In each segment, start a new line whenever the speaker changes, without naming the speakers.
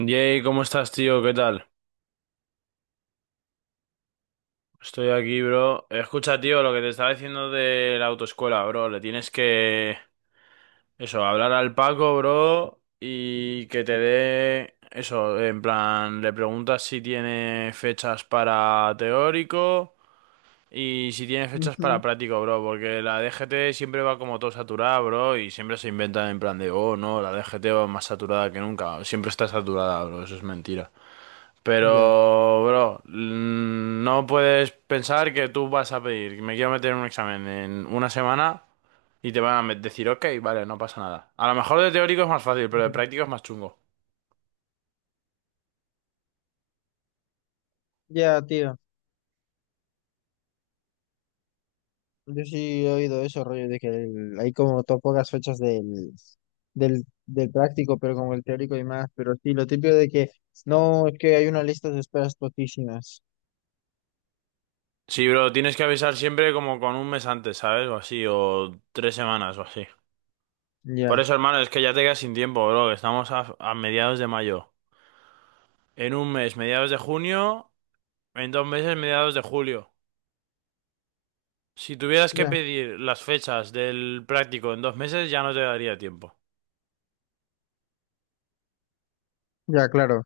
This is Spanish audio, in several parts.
Jay, ¿cómo estás, tío? ¿Qué tal? Estoy aquí, bro. Escucha, tío, lo que te estaba diciendo de la autoescuela, bro. Le tienes que, eso, hablar al Paco, bro, y que te dé, eso, en plan, le preguntas si tiene fechas para teórico y si tiene fechas
Ujú.
para práctico, bro, porque la DGT siempre va como todo saturada, bro, y siempre se inventan en plan de, oh, no, la DGT va más saturada que nunca. Siempre está saturada, bro, eso es mentira.
Ya,
Pero, bro, no puedes pensar que tú vas a pedir, me quiero meter en un examen en una semana y te van a decir, ok, vale, no pasa nada. A lo mejor de teórico es más fácil, pero de
ujú.
práctico es más chungo.
Ya, tío. Yo sí he oído eso, rollo, de que hay como pocas fechas del práctico, pero como el teórico y más. Pero sí, lo típico de que no, es que hay una lista de esperas poquísimas.
Sí, bro, tienes que avisar siempre como con un mes antes, ¿sabes? O así, o tres semanas o así. Por
Ya,
eso, hermano, es que ya te quedas sin tiempo, bro, que estamos a mediados de mayo. En un mes, mediados de junio, en dos meses, mediados de julio. Si tuvieras que
ya,
pedir las fechas del práctico en dos meses, ya no te daría tiempo.
ya, claro.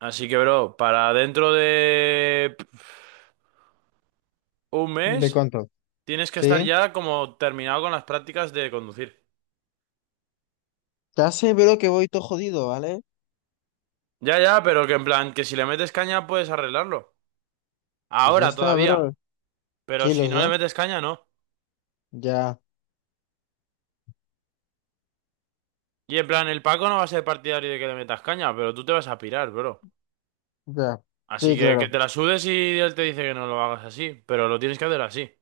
Así que, bro, para dentro de un
¿De
mes
cuánto?
tienes que estar
¿Sí?
ya como terminado con las prácticas de conducir.
Ya sé, bro, que voy todo jodido, ¿vale?
Ya, ya, pero que en plan, que si le metes caña puedes arreglarlo.
Pues ya
Ahora
está,
todavía.
bro.
Pero
Sí,
si
lo
no le
sé.
metes caña, no.
Ya,
Y en plan, el Paco no va a ser partidario de que le metas caña, pero tú te vas a pirar, bro.
ya.
Así
Sí,
que
claro.
te la sudes y él te dice que no lo hagas así, pero lo tienes que hacer así. En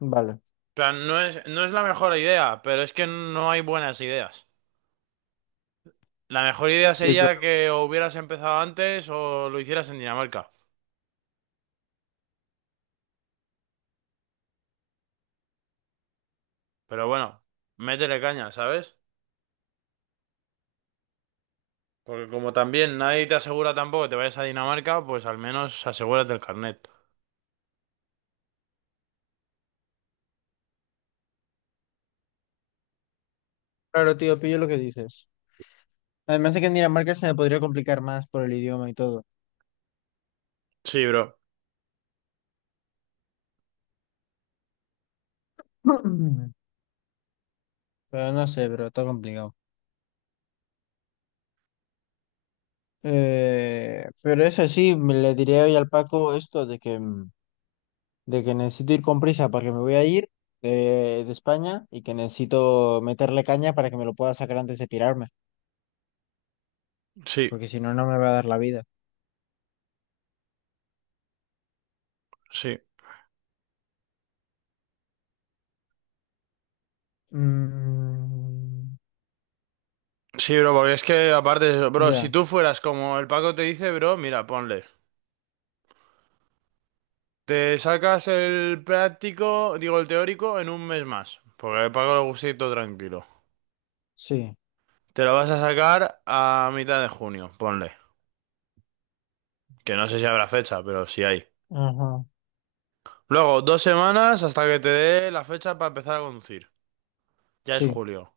Vale.
plan, no es la mejor idea, pero es que no hay buenas ideas. La mejor idea
Sí,
sería
claro.
que o hubieras empezado antes o lo hicieras en Dinamarca. Pero bueno, métele caña, ¿sabes? Porque como también nadie te asegura tampoco que te vayas a Dinamarca, pues al menos asegúrate el carnet.
Claro, tío, pillo lo que dices. Además de que en Dinamarca se me podría complicar más por el idioma y todo.
Sí, bro.
Pero no sé, pero está complicado. Pero eso sí, me le diré hoy al Paco esto de que, de que necesito ir con prisa porque me voy a ir de España y que necesito meterle caña para que me lo pueda sacar antes de pirarme,
Sí,
porque si no, no me va a dar la vida.
sí.
Mm,
Sí, bro, porque es que aparte, bro, si
ya,
tú fueras como el Paco te dice, bro, mira, ponle. Te sacas el práctico, digo el teórico, en un mes más. Porque el Paco le gusta ir todo tranquilo.
sí,
Te lo vas a sacar a mitad de junio, ponle. Que no sé si habrá fecha, pero si hay.
ajá,
Luego, dos semanas hasta que te dé la fecha para empezar a conducir. Ya es
sí,
julio.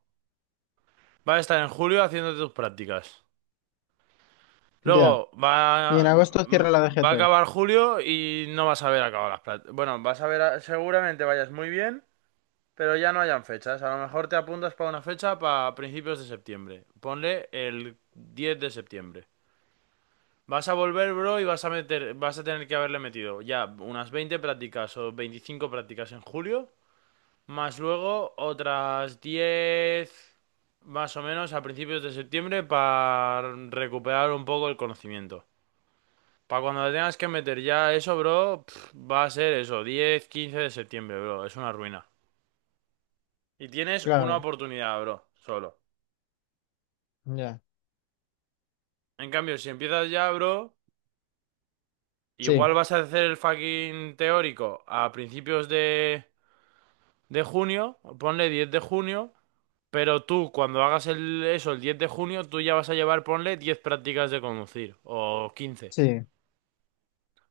Va a estar en julio haciéndote tus prácticas.
ya.
Luego,
Y en
va,
agosto cierra la
va a
DGT,
acabar julio y no vas a ver acabado las prácticas. Bueno, vas a ver, seguramente vayas muy bien, pero ya no hayan fechas. A lo mejor te apuntas para una fecha para principios de septiembre. Ponle el 10 de septiembre. Vas a volver, bro, y vas a meter, vas a tener que haberle metido ya unas 20 prácticas o 25 prácticas en julio. Más luego otras 10 más o menos a principios de septiembre para recuperar un poco el conocimiento. Para cuando le tengas que meter ya eso, bro, pf, va a ser eso, 10, 15 de septiembre, bro, es una ruina. Y tienes una
claro,
oportunidad, bro, solo.
ya,
En cambio, si empiezas ya, bro,
sí,
igual vas a hacer el fucking teórico a principios de junio, ponle 10 de junio. Pero tú, cuando hagas eso el 10 de junio, tú ya vas a llevar, ponle, 10 prácticas de conducir, o 15.
sí,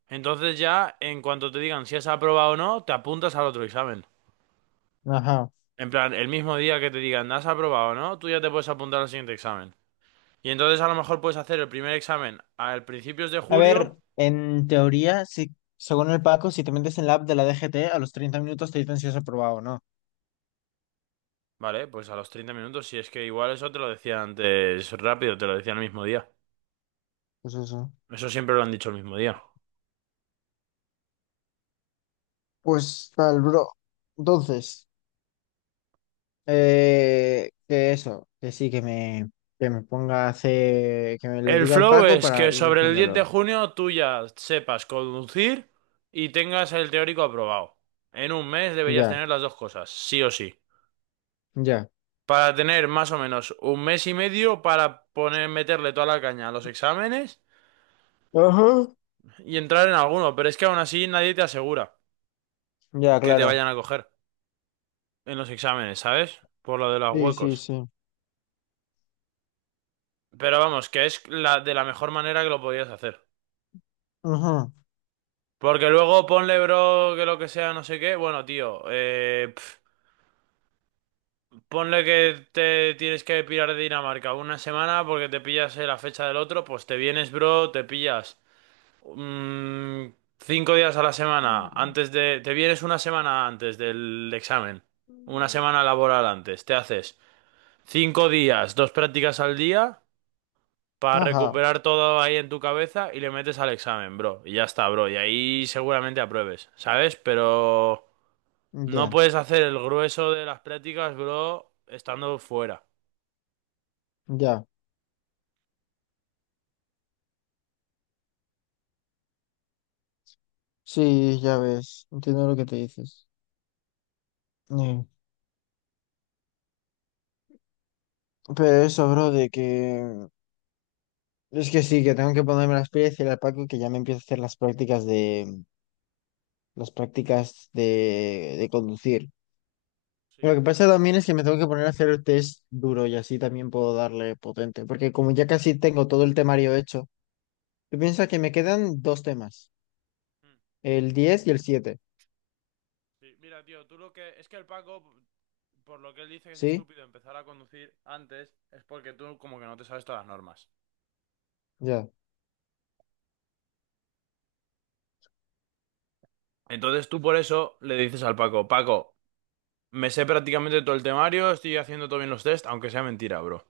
Entonces ya, en cuanto te digan si has aprobado o no, te apuntas al otro examen.
ajá.
En plan, el mismo día que te digan has aprobado o no, tú ya te puedes apuntar al siguiente examen. Y entonces a lo mejor puedes hacer el primer examen al principios de
A ver,
julio,
en teoría, si, según el Paco, si te metes en la app de la DGT, a los treinta minutos te dicen si has aprobado o no.
¿vale? Pues a los 30 minutos, si es que igual eso te lo decían antes rápido, te lo decían el mismo día.
Pues eso.
Eso siempre lo han dicho el mismo día.
Pues tal, bro. Entonces, que eso, que sí, que me ponga a hacer, que me le
El
diga al
flow
Paco
es que
para ir
sobre el 10 de
haciéndolo.
junio tú ya sepas conducir y tengas el teórico aprobado. En un mes deberías
Ya,
tener las dos cosas, sí o sí.
ya.
Para tener más o menos un mes y medio para poner, meterle toda la caña a los exámenes
Ajá.
y entrar en alguno, pero es que aún así nadie te asegura
Ya,
que te
claro.
vayan a coger en los exámenes, ¿sabes? Por lo de los
Sí, sí,
huecos.
sí.
Pero vamos, que es la, de la mejor manera que lo podías hacer.
Ajá.
Porque luego ponle, bro, que lo que sea, no sé qué. Bueno, tío, ponle que te tienes que pirar de Dinamarca una semana porque te pillas la fecha del otro, pues te vienes, bro, te pillas mm, cinco días a la semana antes de... Te vienes una semana antes del examen, una semana laboral antes, te haces cinco días, dos prácticas al día para
Ajá.
recuperar todo ahí en tu cabeza y le metes al examen, bro. Y ya está, bro, y ahí seguramente apruebes, ¿sabes? Pero no
Ya,
puedes hacer el grueso de las prácticas, bro, estando fuera.
ya. Sí, ya ves. Entiendo lo que te dices. Eh, Pero eso, bro, de que es que sí, que tengo que ponerme las pilas y el Paco que ya me empiezo a hacer las prácticas de de conducir. Y
Sí.
lo que pasa también es que me tengo que poner a hacer el test duro y así también puedo darle potente, porque como ya casi tengo todo el temario hecho, tú piensas que me quedan dos temas,
Mm.
el 10 y el siete.
Sí, mira, tío, tú lo que... Es que el Paco, por lo que él dice que es
¿Sí?
estúpido empezar a conducir antes, es porque tú como que no te sabes todas las normas.
Ya.
Entonces tú por eso le dices al Paco, Paco, me sé prácticamente todo el temario, estoy haciendo todo bien los test, aunque sea mentira, bro.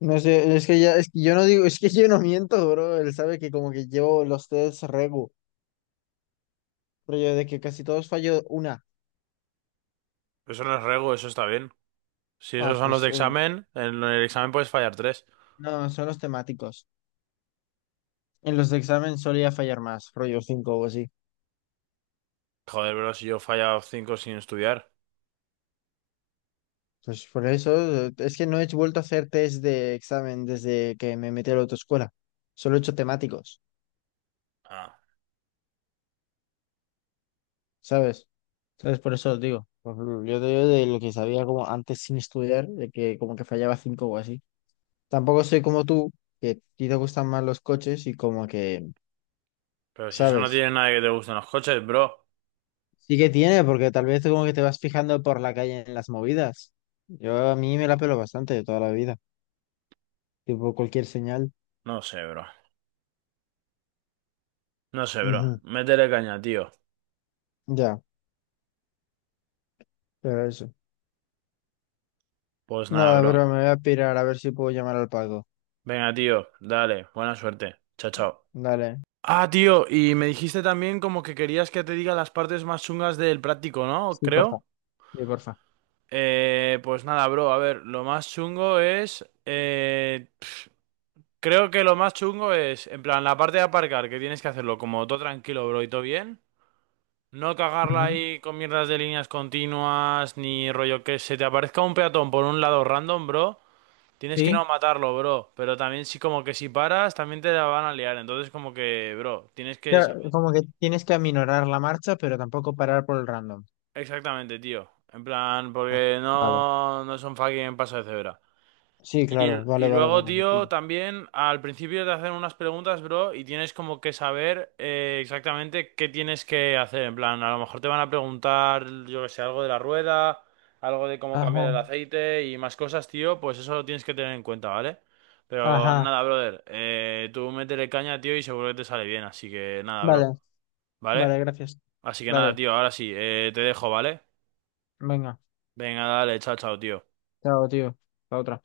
No sé, es que ya, es que yo no digo, es que yo no miento, bro, él sabe que como que llevo los tests regu, pero yo de que casi todos fallo una.
Eso no es rego, eso está bien. Si
Ah,
esos son los
pues
de examen, en el examen puedes fallar tres.
no, son los temáticos. En los de examen solía fallar más, rollo 5 o así.
Joder, bro, si yo he fallado cinco sin estudiar.
Pues por eso, es que no he vuelto a hacer test de examen desde que me metí a la autoescuela. Solo he hecho temáticos,
Ah,
¿sabes? Entonces por eso os digo. Por Yo te digo de lo que sabía como antes sin estudiar, de que como que fallaba 5 o así. Tampoco soy como tú, que a ti te gustan más los coches y como que,
pero si eso no
¿sabes?
tiene nada que te guste en los coches, bro.
Sí que tiene, porque tal vez tú como que te vas fijando por la calle en las movidas. Yo a mí me la pelo bastante de toda la vida, tipo cualquier señal.
No sé, bro. No sé, bro.
Ujú.
Métele caña, tío.
Ya, pero eso.
Pues nada,
Nada,
bro.
bro, me voy a pirar a ver si puedo llamar al Paco.
Venga, tío, dale, buena suerte. Chao, chao.
Dale.
Ah, tío, y me dijiste también como que querías que te diga las partes más chungas del práctico, ¿no?
Sí, porfa.
Creo.
Sí, porfa.
Pues nada, bro, a ver, lo más chungo es... creo que lo más chungo es, en plan, la parte de aparcar, que tienes que hacerlo como todo tranquilo, bro, y todo bien. No cagarla
Ujú.
ahí con mierdas de líneas continuas, ni rollo que se te aparezca un peatón por un lado random, bro. Tienes que
Sí,
no matarlo, bro. Pero también sí como que si paras, también te la van a liar. Entonces como que, bro, tienes que...
claro,
saber-
como que tienes que aminorar la marcha, pero tampoco parar por el random.
Exactamente, tío. En plan,
Ah,
porque
vale.
no, no son fucking paso de cebra.
Sí,
Y,
claro,
y
vale, vale,
luego,
vale, lo
tío,
pillo.
también al principio te hacen unas preguntas, bro, y tienes como que saber exactamente qué tienes que hacer. En plan, a lo mejor te van a preguntar, yo que sé, algo de la rueda, algo de cómo cambiar
Ajá,
el aceite y más cosas, tío, pues eso lo tienes que tener en cuenta, ¿vale? Pero
ajá.
nada, brother, tú métele caña, tío, y seguro que te sale bien, así que nada, bro,
Vale,
¿vale?
vale, gracias.
Así que nada,
Dale,
tío, ahora sí, te dejo, ¿vale?
venga.
Venga, dale, chao, chao, tío.
Chao, tío. La otra.